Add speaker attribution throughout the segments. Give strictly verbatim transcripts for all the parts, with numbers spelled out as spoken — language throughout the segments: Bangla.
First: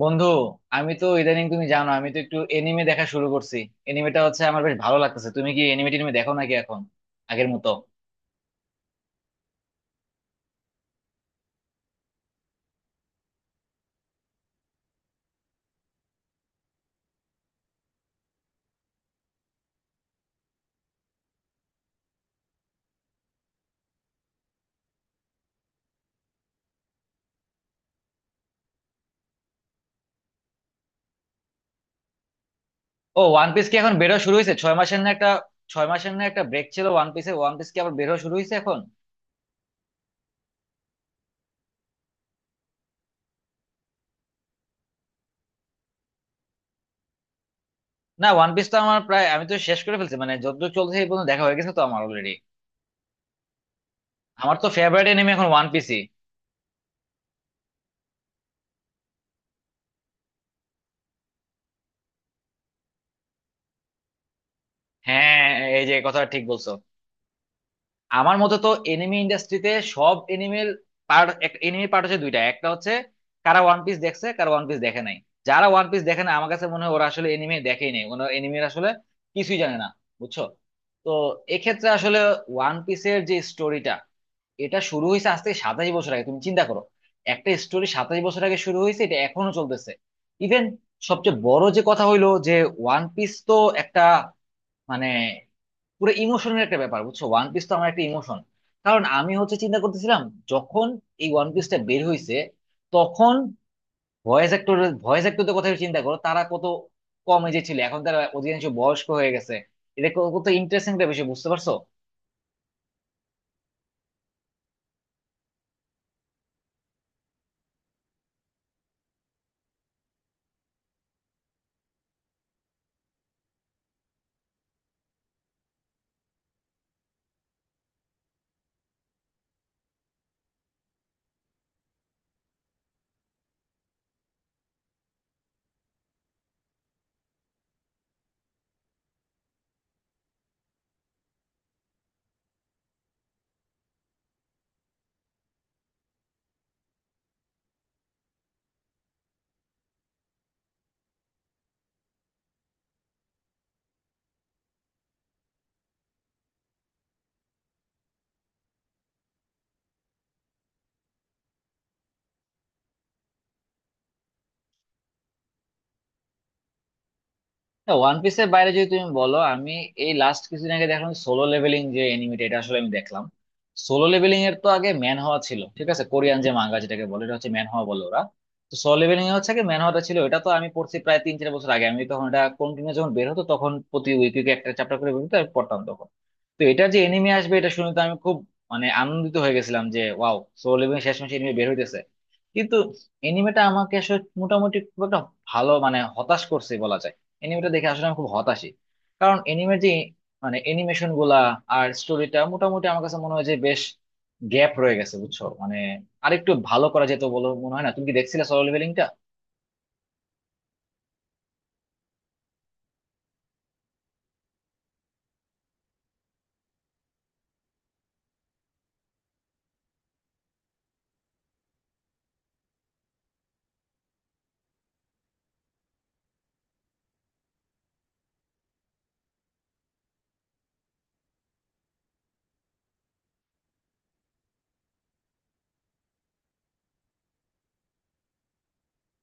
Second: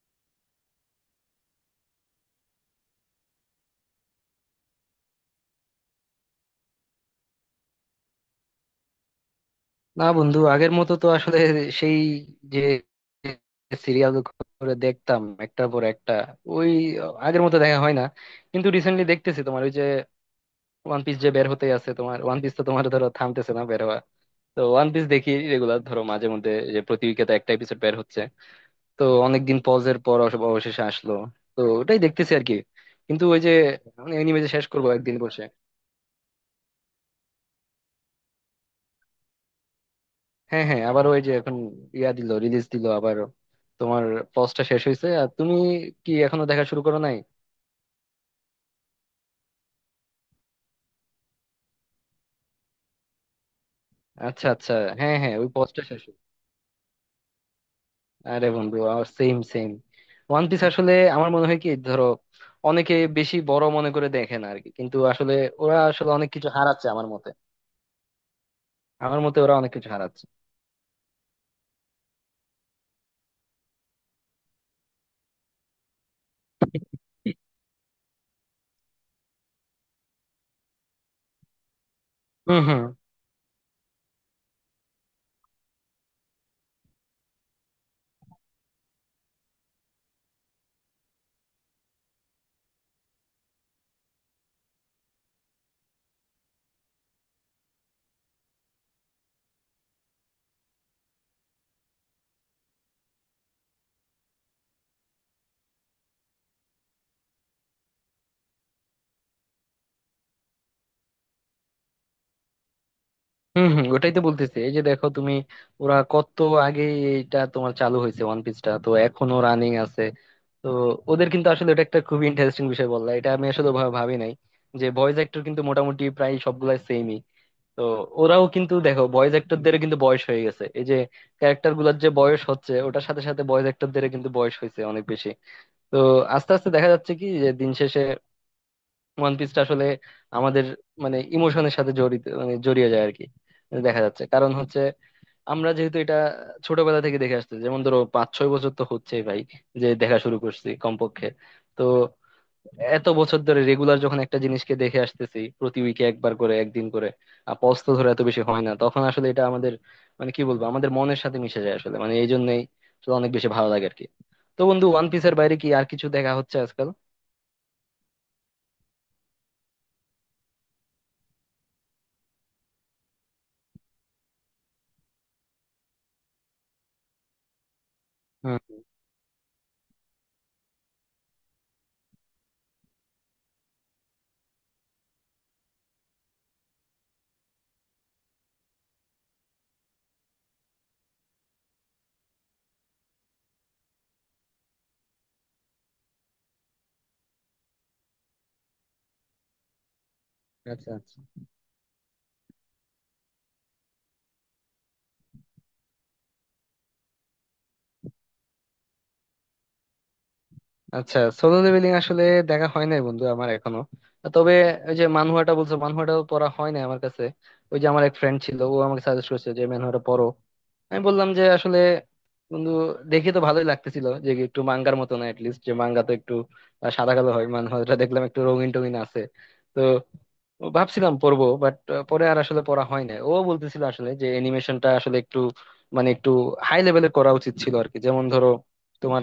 Speaker 1: বন্ধু, আমি তো ইদানিং, তুমি জানো, আমি তো একটু এনিমে দেখা শুরু করছি। এনিমেটা হচ্ছে আমার বেশ ভালো লাগতেছে। তুমি কি এনিমে টিনিমে দেখো নাকি এখন আগের মতো?
Speaker 2: না বন্ধু, আগের মতো তো আসলে সেই যে সিরিয়াল করে দেখতাম একটার পর একটা, ওই আগের মতো দেখা হয় না। কিন্তু রিসেন্টলি দেখতেছি তোমার ওই যে ওয়ান পিস যে বের হতে আছে, তোমার ওয়ান পিস তো তোমার ধরো থামতেছে না বের হওয়া। তো ওয়ান পিস দেখি রেগুলার, ধরো মাঝে মধ্যে যে প্রতি উইকে একটা এপিসোড বের হচ্ছে। তো অনেকদিন পজের পর অবশ- অবশেষে আসলো। তো ওটাই দেখতেছি আর কি।
Speaker 1: ও,
Speaker 2: কিন্তু ওই
Speaker 1: ওয়ান
Speaker 2: যে
Speaker 1: পিস কি এখন বেরো শুরু
Speaker 2: অ্যানিমে যে
Speaker 1: হয়েছে?
Speaker 2: শেষ
Speaker 1: ছয়
Speaker 2: করবো
Speaker 1: মাসের না
Speaker 2: একদিন
Speaker 1: একটা,
Speaker 2: বসে।
Speaker 1: ছয় মাসের না একটা ব্রেক ছিল ওয়ান পিসে? ওয়ান পিস কি আবার বেরো শুরু হয়েছে এখন?
Speaker 2: হ্যাঁ হ্যাঁ, আবার ওই যে এখন ইয়া দিল, রিলিজ দিল আবার। তোমার পজটা শেষ হয়েছে, আর তুমি কি এখনো দেখা শুরু করো নাই?
Speaker 1: না, ওয়ান পিস তো আমার প্রায়, আমি তো শেষ করে ফেলছি মানে, যতদূর চলছে এই পর্যন্ত দেখা হয়ে গেছে তো আমার অলরেডি।
Speaker 2: আচ্ছা
Speaker 1: আমার তো
Speaker 2: আচ্ছা।
Speaker 1: ফেভারিট
Speaker 2: হ্যাঁ
Speaker 1: এনিমে
Speaker 2: হ্যাঁ,
Speaker 1: এখন
Speaker 2: ওই
Speaker 1: ওয়ান
Speaker 2: পজটা
Speaker 1: পিসই।
Speaker 2: শেষ হয়েছে। আরে বন্ধু, আমার সেম সেম। ওয়ান পিস আসলে আমার মনে হয় কি, ধরো অনেকে বেশি বড় মনে করে দেখে না আর কি, কিন্তু আসলে
Speaker 1: হ্যাঁ,
Speaker 2: ওরা
Speaker 1: এই যে,
Speaker 2: আসলে
Speaker 1: কথা
Speaker 2: অনেক
Speaker 1: ঠিক
Speaker 2: কিছু
Speaker 1: বলছো।
Speaker 2: হারাচ্ছে আমার মতে।
Speaker 1: আমার মতে তো এনিমি
Speaker 2: আমার মতে ওরা অনেক
Speaker 1: ইন্ডাস্ট্রিতে
Speaker 2: কিছু
Speaker 1: সব
Speaker 2: হারাচ্ছে।
Speaker 1: এনিমেল পার্ট, এনিমি পার্ট হচ্ছে দুইটা। একটা হচ্ছে কারা ওয়ান পিস দেখছে, কারা ওয়ান পিস দেখে নাই। যারা ওয়ান পিস দেখে না, আমার কাছে মনে হয় ওরা আসলে এনিমি দেখেই নাই, ওরা এনিমির আসলে কিছুই জানে না, বুঝছো। তো এক্ষেত্রে আসলে ওয়ান
Speaker 2: হম
Speaker 1: পিসের যে স্টোরিটা, এটা শুরু হয়েছে আজ থেকে সাতাশ বছর আগে। তুমি চিন্তা করো, একটা স্টোরি সাতাশ বছর আগে শুরু হয়েছে, এটা এখনো চলতেছে। ইভেন সবচেয়ে বড় যে কথা হইলো যে, ওয়ান পিস তো একটা মানে পুরো ইমোশনের একটা ব্যাপার, বুঝছো। ওয়ান পিস তো আমার একটা ইমোশন। কারণ আমি হচ্ছে চিন্তা করতেছিলাম, যখন এই ওয়ান পিসটা বের হইছে তখন ভয়েস অ্যাক্টর ভয়েস অ্যাক্টরদের কথা চিন্তা করো, তারা কত কম এজে ছিল, এখন তারা অধিকাংশ বয়স্ক হয়ে গেছে। এটা কত ইন্টারেস্টিং একটা বিষয়, বুঝতে পারছো।
Speaker 2: হম হম। ওটাই তো বলতেছি, এই যে দেখো তুমি, ওরা কত আগে এটা তোমার চালু হয়েছে, ওয়ান পিসটা তো এখনো রানিং আছে। তো ওদের কিন্তু আসলে এটা একটা খুবই ইন্টারেস্টিং বিষয় বললা, এটা আমি আসলে ভা- ভাবি নাই যে ভয়েস অ্যাক্টর কিন্তু মোটামুটি প্রায় সবগুলাই সেমই। তো ওরাও কিন্তু দেখো, ভয়েস অ্যাক্টরদের কিন্তু বয়স হয়ে গেছে। এই যে ক্যারেক্টার গুলার যে বয়স হচ্ছে, ওটার সাথে সাথে ভয়েস অ্যাক্টরদের কিন্তু বয়স হয়েছে অনেক বেশি। তো আস্তে আস্তে দেখা যাচ্ছে কি, যে দিন শেষে ওয়ান পিসটা আসলে আমাদের মানে ইমোশনের সাথে জড়িত, মানে জড়িয়ে যায় আর কি। দেখা যাচ্ছে, কারণ হচ্ছে আমরা যেহেতু এটা ছোটবেলা থেকে দেখে আসছি। যেমন ধরো পাঁচ ছয় বছর তো হচ্ছেই ভাই, যে দেখা শুরু করছি কমপক্ষে। তো এত বছর ধরে রেগুলার যখন একটা জিনিসকে দেখে আসতেছি প্রতি উইকে একবার করে, একদিন করে, আর পজ তো ধরে এত বেশি হয় না, তখন আসলে এটা আমাদের মানে কি বলবো আমাদের মনের সাথে মিশে যায় আসলে, মানে এই জন্যই আসলে অনেক বেশি ভালো লাগে আর কি। তো বন্ধু, ওয়ান পিসের বাইরে কি আর কিছু দেখা হচ্ছে আজকাল?
Speaker 1: ওয়ান পিসের বাইরে যদি তুমি বলো, আমি এই লাস্ট কিছুদিন আগে দেখলাম সোলো লেভেলিং, যে এনিমিটা, এটা আসলে আমি দেখলাম। সোলো লেভেলিং এর তো আগে ম্যান হওয়া ছিল, ঠিক আছে, কোরিয়ান যে মাঙ্গা যেটাকে বলে, এটা হচ্ছে ম্যান হওয়া বলে ওরা।
Speaker 2: হ্যাঁ।
Speaker 1: তো সোলো লেভেলিং এ হচ্ছে কি, ম্যান হওয়াটা ছিল, এটা তো আমি পড়ছি প্রায় তিন চার বছর আগে। আমি তখন এটা কন্টিনিউ, যখন বের হতো তখন প্রতি উইকে একটা চ্যাপ্টার করে বের হতো, আমি পড়তাম তখন। তো এটা যে এনিমি আসবে এটা শুনে তো আমি খুব মানে আনন্দিত হয়ে গেছিলাম যে ওয়াও, সোল ইভিনিং শেষমেশ এনিমি বের হইতেছে। কিন্তু এনিমেটা আমাকে আসলে মোটামুটি খুব একটা ভালো, মানে হতাশ করছে বলা যায়। এনিমেটা দেখে আসলে আমি খুব হতাশই। কারণ এনিমের যে মানে
Speaker 2: আচ্ছা
Speaker 1: এনিমেশন
Speaker 2: আচ্ছা।
Speaker 1: গুলা আর স্টোরিটা মোটামুটি আমার কাছে মনে হয় যে বেশ গ্যাপ রয়ে গেছে, বুঝছো। মানে আরেকটু ভালো করা যেত বলে মনে হয় না? তুমি কি দেখছিলে সোল ইভিনিংটা?
Speaker 2: আচ্ছা, সোলো লেভেলিং আসলে দেখা হয় নাই বন্ধু আমার এখনো। তবে ওই যে মানহুয়াটা বলছো, মানহুয়াটাও পড়া হয় নাই আমার কাছে। ওই যে আমার এক ফ্রেন্ড ছিল, ও আমাকে সাজেস্ট করছে যে ম্যানহুয়াটা পড়ো। আমি বললাম যে আসলে বন্ধু, দেখে তো ভালোই লাগতেছিল যে একটু মাঙ্গার মতো না, লিস্ট যে মাঙ্গা তো একটু আহ, সাদা কালো হয়, মানহাটা দেখলাম একটু রঙিন টঙিন আছে। তো ভাবছিলাম পড়বো, বাট পরে আর আসলে পড়া হয় না। ও বলতেছিল আসলে যে অ্যানিমেশনটা আসলে একটু মানে একটু হাই লেভেলে করা উচিত ছিল আর কি। যেমন ধরো তোমার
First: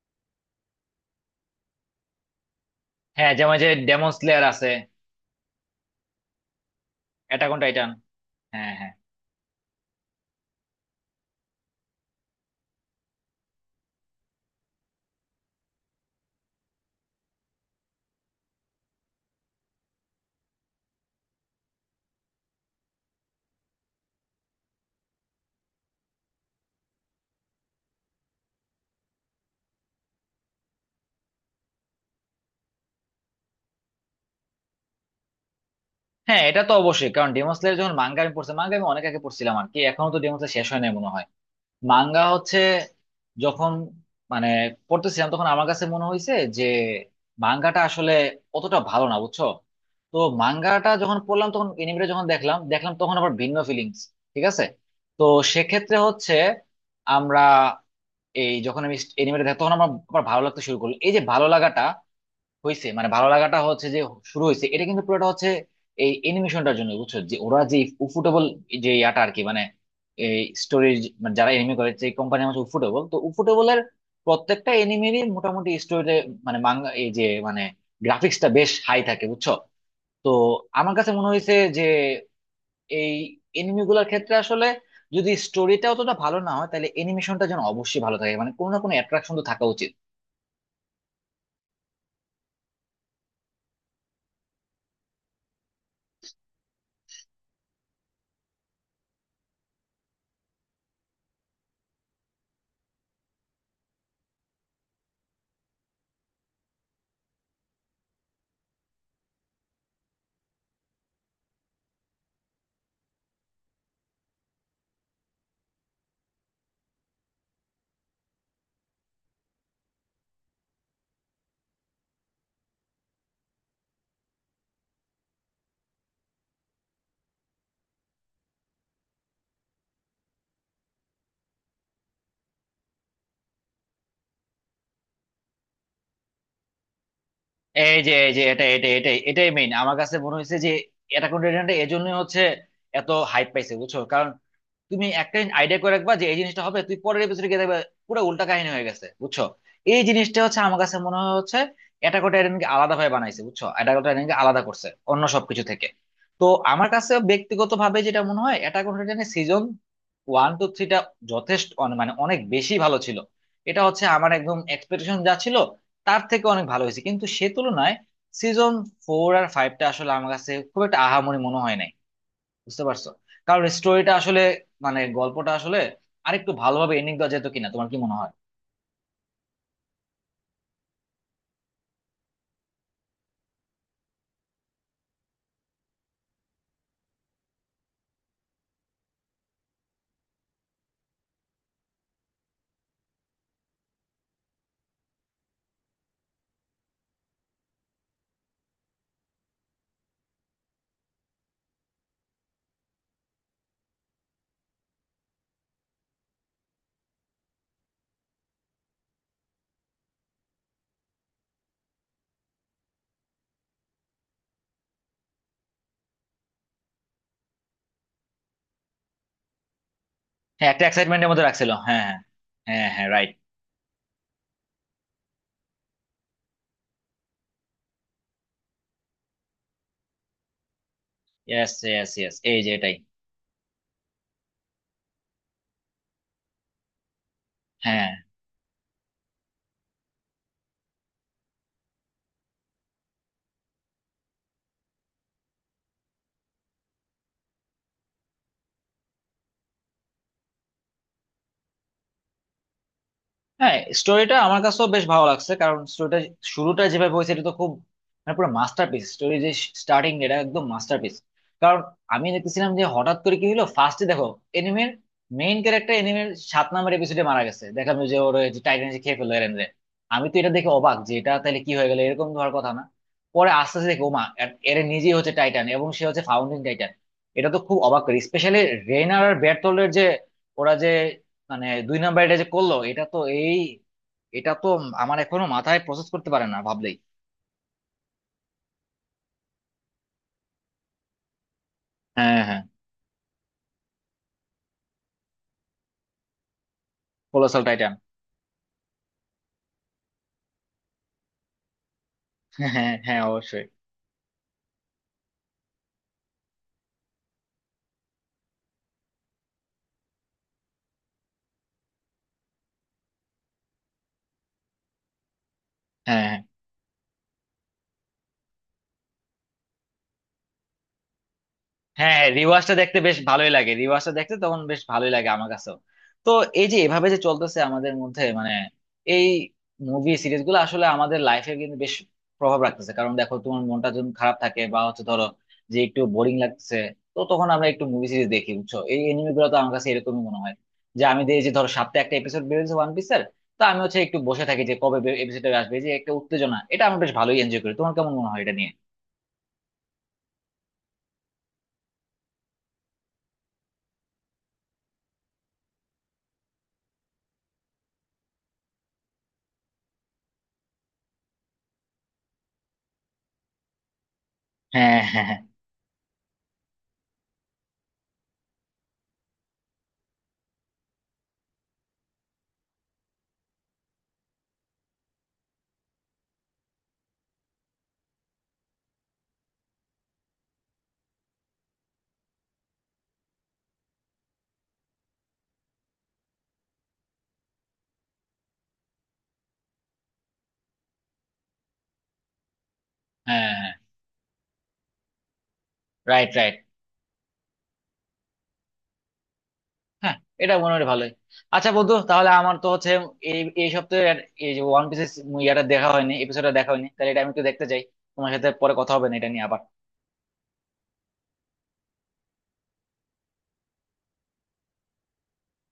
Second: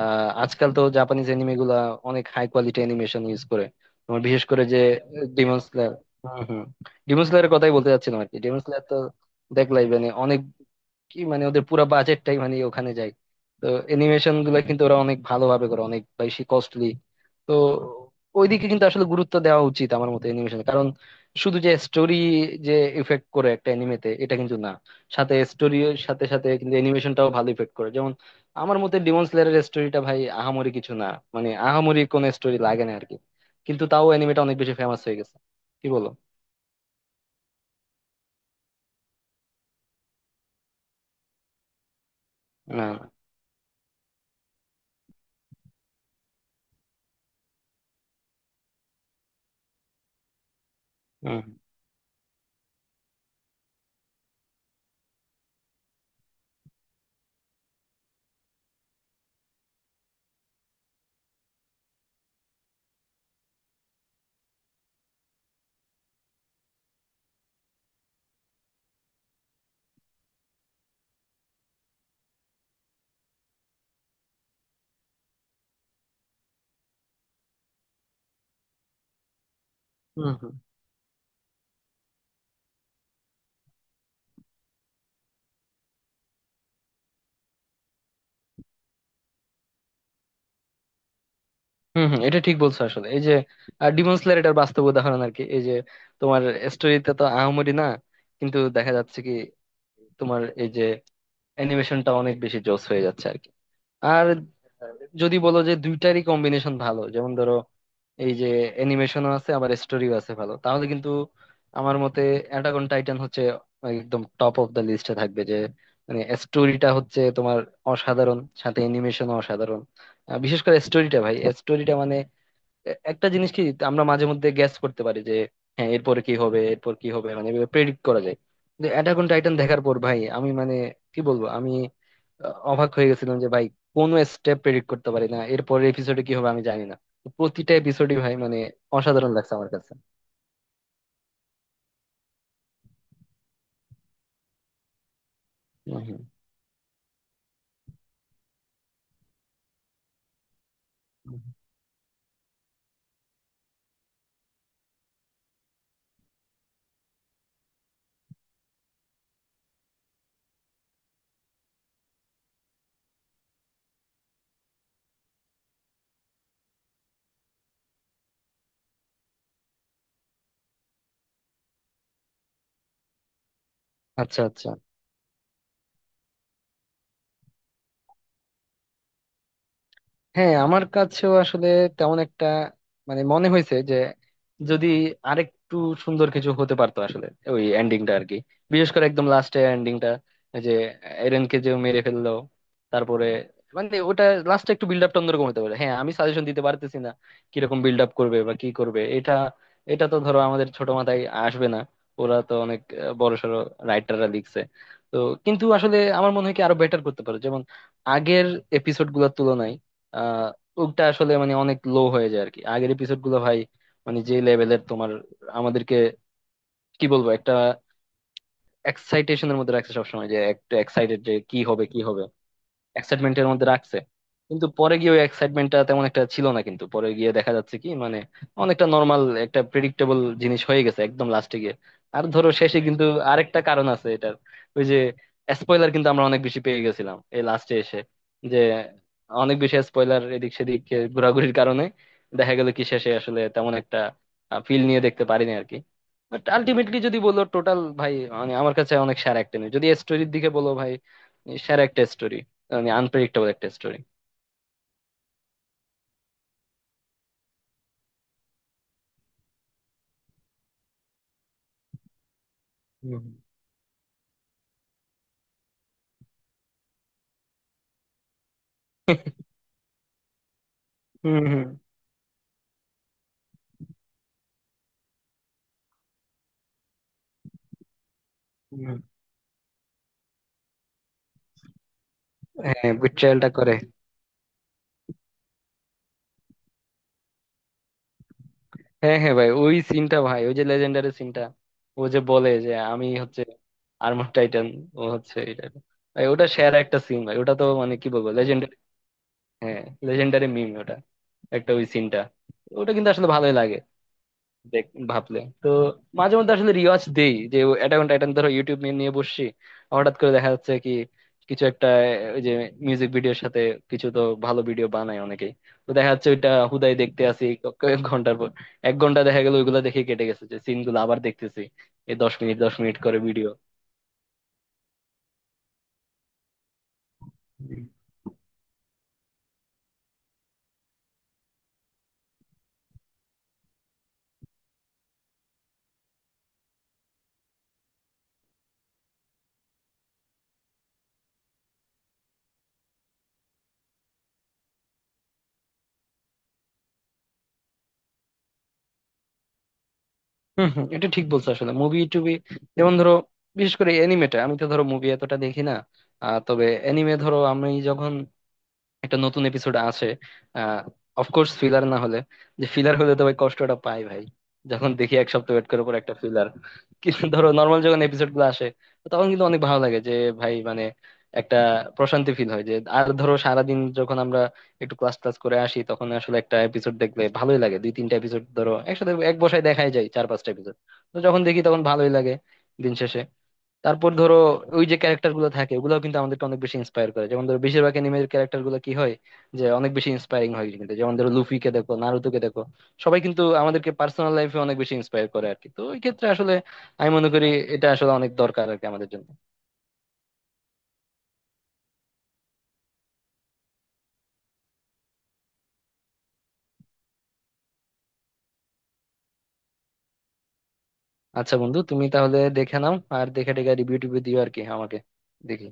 Speaker 2: আহ, আজকাল তো জাপানিজ অ্যানিমে গুলা অনেক হাই কোয়ালিটি অ্যানিমেশন
Speaker 1: হ্যাঁ,
Speaker 2: ইউজ
Speaker 1: যেমন
Speaker 2: করে।
Speaker 1: যে ডেমন
Speaker 2: তোমার
Speaker 1: স্লেয়ার
Speaker 2: বিশেষ করে
Speaker 1: আছে,
Speaker 2: যে ডিমন স্লেয়ার, হম হম, ডিমন
Speaker 1: অ্যাটাক
Speaker 2: স্লেয়ারের
Speaker 1: অন
Speaker 2: কথাই
Speaker 1: টাইটান।
Speaker 2: বলতে চাচ্ছিলাম আর কি। ডিমন
Speaker 1: হ্যাঁ,
Speaker 2: স্লেয়ার
Speaker 1: হ্যাঁ,
Speaker 2: তো দেখলাই মানে অনেক, কি মানে ওদের পুরো বাজেটটাই মানে ওখানে যায়। তো অ্যানিমেশন গুলা কিন্তু ওরা অনেক ভালোভাবে করে, অনেক বেশি কস্টলি। তো ওইদিকে কিন্তু আসলে গুরুত্ব দেওয়া উচিত আমার মতে, অ্যানিমেশন। কারণ শুধু যে স্টোরি যে ইফেক্ট করে একটা অ্যানিমেতে এটা কিন্তু না, সাথে স্টোরির সাথে সাথে কিন্তু অ্যানিমেশনটাও ভালো ইফেক্ট করে। যেমন আমার মতে ডিমন স্লেয়ারের স্টোরিটা ভাই আহামরি কিছু না, মানে আহামরি কোনো স্টোরি লাগে না আরকি, কিন্তু তাও অ্যানিমেটা অনেক বেশি ফেমাস হয়ে গেছে। কি বলো?
Speaker 1: হ্যাঁ, এটা তো অবশ্যই। কারণ ডেমন স্লেয়ার যখন, মাঙ্গা আমি পড়ছি, মাঙ্গা আমি অনেক আগে পড়ছিলাম আর কি। এখনো তো ডেমন স্লেয়ার শেষ হয় নাই মনে হয়। মাঙ্গা হচ্ছে,
Speaker 2: না।
Speaker 1: যখন মানে পড়তেছিলাম, তখন আমার কাছে মনে হয়েছে যে মাঙ্গাটা আসলে অতটা ভালো না, বুঝছো। তো মাঙ্গাটা যখন
Speaker 2: হুম
Speaker 1: পড়লাম, তখন এনিমেটা যখন দেখলাম দেখলাম তখন আবার ভিন্ন ফিলিংস, ঠিক আছে। তো সেক্ষেত্রে হচ্ছে আমরা, এই যখন আমি এনিমেটা দেখ তখন আমার আবার ভালো লাগতে শুরু করলো। এই যে ভালো লাগাটা হয়েছে, মানে ভালো লাগাটা হচ্ছে যে শুরু হয়েছে, এটা কিন্তু পুরোটা হচ্ছে এই অ্যানিমেশনটার জন্য, বুঝছো। যে ওরা যে উফুটেবল, যে ইয়াটা আর কি, মানে এই স্টোরি, মানে যারা এনিমি করে যে কোম্পানির, হচ্ছে উফুটেবল। তো উফুটেবলের প্রত্যেকটা এনিমেরই মোটামুটি স্টোরিতে, মানে মাঙ্গা, এই যে মানে, গ্রাফিক্সটা বেশ হাই থাকে, বুঝছো। তো
Speaker 2: হুম।
Speaker 1: আমার কাছে মনে হয়েছে যে এই এনিমি গুলার ক্ষেত্রে আসলে যদি স্টোরিটা অতটা ভালো না হয় তাহলে অ্যানিমেশনটা যেন অবশ্যই ভালো থাকে, মানে কোনো না কোনো অ্যাট্রাকশন তো থাকা উচিত।
Speaker 2: হম হম, এটা ঠিক বলছো আসলে, এই যে ডিমন স্লেয়ার এটার বাস্তব উদাহরণ আর কি। এই যে তোমার স্টোরিতে তো আহামরি না, কিন্তু দেখা যাচ্ছে কি তোমার এই যে অ্যানিমেশনটা অনেক বেশি জোস হয়ে যাচ্ছে আর কি। আর যদি বলো যে দুইটারই কম্বিনেশন ভালো, যেমন ধরো এই যে অ্যানিমেশনও আছে আবার স্টোরিও আছে ভালো, তাহলে কিন্তু আমার মতে অ্যাটাক অন টাইটান হচ্ছে একদম টপ অফ দ্য লিস্টে থাকবে। যে মানে স্টোরিটা হচ্ছে তোমার অসাধারণ, সাথে অ্যানিমেশনও অসাধারণ। আহ, বিশেষ করে স্টোরিটা ভাই, স্টোরিটা মানে এ- একটা জিনিস কি, আমরা মাঝে মধ্যে গ্যাস করতে পারি যে হ্যাঁ এরপরে কি হবে, এরপর কি হবে, মানে প্রেডিক্ট করা যায়। কিন্তু অ্যাটাক অন টাইটান দেখার পর ভাই আমি মানে কি বলবো আমি, আহ, অবাক হয়ে গেছিলাম যে ভাই কোনো স্টেপ প্রেডিক্ট করতে পারি না, এরপর এপিসোডে কি হবে আমি জানি না। প্রতিটা
Speaker 1: এই যে
Speaker 2: এপিসোডই
Speaker 1: এই
Speaker 2: ভাই
Speaker 1: যে
Speaker 2: মানে
Speaker 1: এটা এটা এটাই
Speaker 2: অসাধারণ
Speaker 1: এটাই
Speaker 2: লাগছে আমার
Speaker 1: মেইন
Speaker 2: কাছে।
Speaker 1: আমার কাছে মনে হয়েছে, যে অ্যাটাক অন টাইটানটা এজন্যই হচ্ছে এত হাইপ পাইছে, বুঝছো। কারণ তুমি একটা আইডিয়া
Speaker 2: হম
Speaker 1: করে রাখবা
Speaker 2: হম।
Speaker 1: যে এই জিনিসটা হবে, তুই পরের এপিসোডে গিয়ে দেখবে পুরো উল্টা কাহিনী হয়ে গেছে, বুঝছো। এই জিনিসটা হচ্ছে আমার কাছে মনে হয় হচ্ছে, অ্যাটাক অন টাইটানকে আলাদা ভাবে বানাইছে, বুঝছো, অ্যাটাক অন টাইটানকে আলাদা করছে অন্য সবকিছু থেকে। তো আমার কাছে ব্যক্তিগত ভাবে যেটা মনে হয়, অ্যাটাক অন টাইটানের সিজন ওয়ান টু থ্রিটা যথেষ্ট অনে- মানে অনেক বেশি ভালো ছিল। এটা হচ্ছে আমার একদম এক্সপেকটেশন যা ছিল তার থেকে অনেক ভালো হয়েছে। কিন্তু সে তুলনায় সিজন ফোর আর ফাইভটা আসলে আমার কাছে খুব একটা আহামরি মনে হয় নাই, বুঝতে পারছো। কারণ স্টোরিটা আসলে,
Speaker 2: আচ্ছা আচ্ছা।
Speaker 1: মানে গল্পটা আসলে আরেকটু ভালোভাবে এন্ডিং দেওয়া যেত কিনা, তোমার কি মনে হয়?
Speaker 2: হ্যাঁ, আমার কাছেও আসলে তেমন একটা মানে মনে হয়েছে যে যদি আরেকটু সুন্দর কিছু হতে পারতো আসলে ওই এন্ডিংটা আর কি। বিশেষ করে একদম লাস্টে এন্ডিংটা, যে এরেনকে যে মেরে ফেললো তারপরে, মানে ওটা লাস্টে একটু বিল্ড আপটা অন্যরকম হতে পারে। হ্যাঁ, আমি সাজেশন দিতে পারতেছি না কিরকম বিল্ড আপ করবে বা কি করবে, এটা এটা তো ধরো আমাদের ছোট মাথায় আসবে না, ওরা তো অনেক বড়সড় রাইটাররা লিখছে। তো কিন্তু আসলে আমার মনে হয় কি আরো বেটার করতে পারে, যেমন আগের এপিসোড গুলোর তুলনায় আহ ওটা আসলে মানে অনেক লো হয়ে যায় আর কি। আগের এপিসোড গুলো ভাই মানে যে লেভেলের তোমার আমাদেরকে কি বলবো একটা এক্সাইটেশনের মধ্যে রাখছে সবসময়, যে
Speaker 1: হ্যাঁ,
Speaker 2: একটা
Speaker 1: একটা
Speaker 2: এক্সাইটেড
Speaker 1: এক্সাইটমেন্টের
Speaker 2: যে
Speaker 1: মধ্যে
Speaker 2: কি
Speaker 1: রাখছিল,
Speaker 2: হবে কি
Speaker 1: হ্যাঁ, হ্যাঁ,
Speaker 2: হবে,
Speaker 1: হ্যাঁ, হ্যাঁ, রাইট।
Speaker 2: এক্সাইটমেন্টের মধ্যে রাখছে। কিন্তু পরে গিয়ে ওই এক্সাইটমেন্টটা তেমন একটা ছিল না, কিন্তু পরে গিয়ে দেখা যাচ্ছে কি মানে অনেকটা নর্মাল একটা প্রেডিক্টেবল জিনিস হয়ে গেছে একদম লাস্টে
Speaker 1: ইয়েস,
Speaker 2: গিয়ে।
Speaker 1: ইয়েস,
Speaker 2: আর
Speaker 1: ইয়েস,
Speaker 2: ধরো
Speaker 1: এই যে
Speaker 2: শেষে
Speaker 1: এটাই।
Speaker 2: কিন্তু আরেকটা কারণ আছে এটার, ওই যে স্পয়লার কিন্তু আমরা অনেক বেশি পেয়ে গেছিলাম এই লাস্টে এসে,
Speaker 1: হ্যাঁ,
Speaker 2: যে অনেক বেশি স্পয়লার এদিক সেদিক এ ঘোরাঘুরির কারণে দেখা গেল কি শেষে আসলে তেমন একটা ফিল নিয়ে দেখতে পারিনি আর কি। বাট আলটিমেটলি যদি বলো টোটাল ভাই মানে আমার কাছে অনেক সেরা একটা নিউজ, যদি স্টোরির দিকে বলো ভাই সেরা একটা স্টোরি, মানে আনপ্রেডিক্টেবল একটা
Speaker 1: হ্যাঁ,
Speaker 2: স্টোরি।
Speaker 1: স্টোরিটা আমার কাছেও বেশ ভালো লাগছে। কারণ স্টোরিটা, শুরুটা যেভাবে হয়েছে এটা তো খুব মানে পুরো মাস্টারপিস স্টোরি যে, স্টার্টিং এটা একদম মাস্টারপিস। কারণ আমি দেখতেছিলাম যে হঠাৎ
Speaker 2: হুম
Speaker 1: করে কি হলো, ফার্স্টে দেখো এনিমের মেইন ক্যারেক্টার এনিমের সাত নম্বর এপিসোডে মারা গেছে, দেখলাম যে ওর ওই যে টাইটান খেয়ে ফেললো এরেন রে। আমি তো এটা দেখে অবাক, যে এটা
Speaker 2: হুম।
Speaker 1: তাহলে
Speaker 2: হুম
Speaker 1: কি হয়ে গেল, এরকম ধর কথা না। পরে আস্তে আস্তে দেখো ওমা, এর নিজেই হচ্ছে টাইটান, এবং সে হচ্ছে ফাউন্ডিং টাইটান। এটা তো খুব অবাক করে, স্পেশালি
Speaker 2: হুম।
Speaker 1: রেইনার আর বেরথোল্ডের যে, ওরা যে মানে দুই নাম্বার এটা যে করলো,
Speaker 2: হ্যাঁ,
Speaker 1: এটা তো
Speaker 2: বিট্রায়ালটা
Speaker 1: এই,
Speaker 2: করে।
Speaker 1: এটা তো আমার এখনো মাথায় প্রসেস করতে পারে না ভাবলেই।
Speaker 2: হ্যাঁ হ্যাঁ ভাই, ওই সিনটা ভাই, ওই যে লেজেন্ডারি সিনটা, ও যে
Speaker 1: হ্যাঁ,
Speaker 2: বলে
Speaker 1: হ্যাঁ,
Speaker 2: যে আমি হচ্ছে আর্মার টাইটান, ও হচ্ছে এটা, ভাই ওটা সেরা একটা সিন ভাই, ওটা
Speaker 1: কোলোসাল
Speaker 2: তো
Speaker 1: টাইটান।
Speaker 2: মানে কি বলবো লেজেন্ডারি। হ্যাঁ, লেজেন্ডারি মিম ওটা একটা, ওই সিনটা
Speaker 1: হ্যাঁ, হ্যাঁ,
Speaker 2: ওটা কিন্তু
Speaker 1: হ্যাঁ,
Speaker 2: আসলে ভালোই
Speaker 1: অবশ্যই।
Speaker 2: লাগে দেখ। ভাবলে তো মাঝে মধ্যে আসলে রিওয়াজ দেই যে অ্যাটাক অন টাইটান ধরো ইউটিউব নিয়ে নিয়ে বসছি, হঠাৎ করে দেখা যাচ্ছে কি কিছু একটা ওই যে মিউজিক ভিডিওর সাথে, কিছু তো ভালো ভিডিও বানায় অনেকেই। তো দেখা
Speaker 1: হ্যাঁ,
Speaker 2: যাচ্ছে
Speaker 1: হ্যাঁ,
Speaker 2: ওইটা হুদাই দেখতে আসি, ক- কয়েক ঘন্টার পর এক ঘন্টা দেখা গেল ওইগুলো দেখে কেটে গেছে, যে সিন গুলো আবার দেখতেছি এই
Speaker 1: হ্যাঁ,
Speaker 2: দশ মিনিট দশ
Speaker 1: রিওয়াজটা
Speaker 2: মিনিট
Speaker 1: দেখতে বেশ
Speaker 2: করে ভিডিও।
Speaker 1: ভালোই লাগে রিওয়াজটা দেখতে তখন বেশ ভালোই লাগে আমার কাছেও। তো এই যে এভাবে যে চলতেছে আমাদের মধ্যে, মানে এই মুভি সিরিজগুলো আসলে আমাদের লাইফে কিন্তু বেশ প্রভাব রাখতেছে। কারণ দেখো, তোমার মনটা যখন খারাপ থাকে বা হচ্ছে ধরো, যে একটু বোরিং লাগছে, তো তখন আমরা একটু মুভি সিরিজ দেখি, বুঝছো। এই এনিমে গুলো তো আমার কাছে এরকমই মনে হয়। যে আমি দেখি যে ধরো সপ্তাহে একটা এপিসোড বেরোচ্ছে ওয়ান পিসের, তো আমি হচ্ছে একটু বসে থাকি যে কবে এপিসোডটা আসবে, এই যে একটা উত্তেজনা, এটা আমি বেশ ভালোই এনজয় করি। তোমার কেমন মনে হয় এটা নিয়ে?
Speaker 2: হম হম, এটা ঠিক বলছো আসলে। মুভি টুবি যেমন ধরো বিশেষ করে এনিমেটা, আমি তো ধরো মুভি এতটা দেখি না। আহ, তবে এনিমে ধরো আমি যখন একটা নতুন এপিসোড আছে, আহ অফকোর্স ফিলার না হলে, যে ফিলার হলে তো ভাই কষ্টটা পাই ভাই, যখন
Speaker 1: হ্যাঁ,
Speaker 2: দেখি
Speaker 1: হ্যাঁ,
Speaker 2: এক
Speaker 1: হ্যাঁ,
Speaker 2: সপ্তাহ ওয়েট করার পর একটা ফিলার। কিন্তু ধরো নর্মাল যখন এপিসোড গুলো আসে তখন কিন্তু অনেক ভালো লাগে যে ভাই মানে একটা প্রশান্তি ফিল হয় যে। আর ধরো সারাদিন যখন আমরা একটু ক্লাস ক্লাস করে আসি, তখন আসলে একটা এপিসোড দেখলে ভালোই লাগে, দুই তিনটা এপিসোড ধরো একসাথে এক বসায় দেখাই যায়, চার পাঁচটা এপিসোড। তো যখন দেখি তখন ভালোই লাগে দিন শেষে। তারপর ধরো ওই যে ক্যারেক্টার গুলো থাকে ওগুলোও কিন্তু আমাদেরকে অনেক বেশি ইন্সপায়ার করে। যেমন ধরো বেশিরভাগ অ্যানিমের ক্যারেক্টার গুলো কি হয়, যে অনেক বেশি ইন্সপায়ারিং হয়। কিন্তু যেমন ধরো লুফিকে দেখো, নারুতোকে দেখো, সবাই কিন্তু
Speaker 1: হ্যাঁ,
Speaker 2: আমাদেরকে পার্সোনাল লাইফে অনেক বেশি ইন্সপায়ার করে আর কি। তো ওই ক্ষেত্রে
Speaker 1: রাইট, রাইট।
Speaker 2: আসলে আমি মনে করি এটা আসলে অনেক দরকার আর কি আমাদের জন্য।
Speaker 1: হ্যাঁ, এটা মনে হয় ভালোই। আচ্ছা বন্ধু, তাহলে আমার তো হচ্ছে এই এই সপ্তাহে আর এই যে ওয়ান পিসের ইয়াটা দেখা হয়নি, এপিসোডটা দেখা হয়নি, তাহলে এটা আমি একটু দেখতে চাই। তোমার সাথে পরে কথা হবে না এটা নিয়ে আবার।
Speaker 2: আচ্ছা বন্ধু, তুমি তাহলে দেখে নাও আর দেখে টেখে রিভিউ টিভিউ দিও আর কি আমাকে। দেখি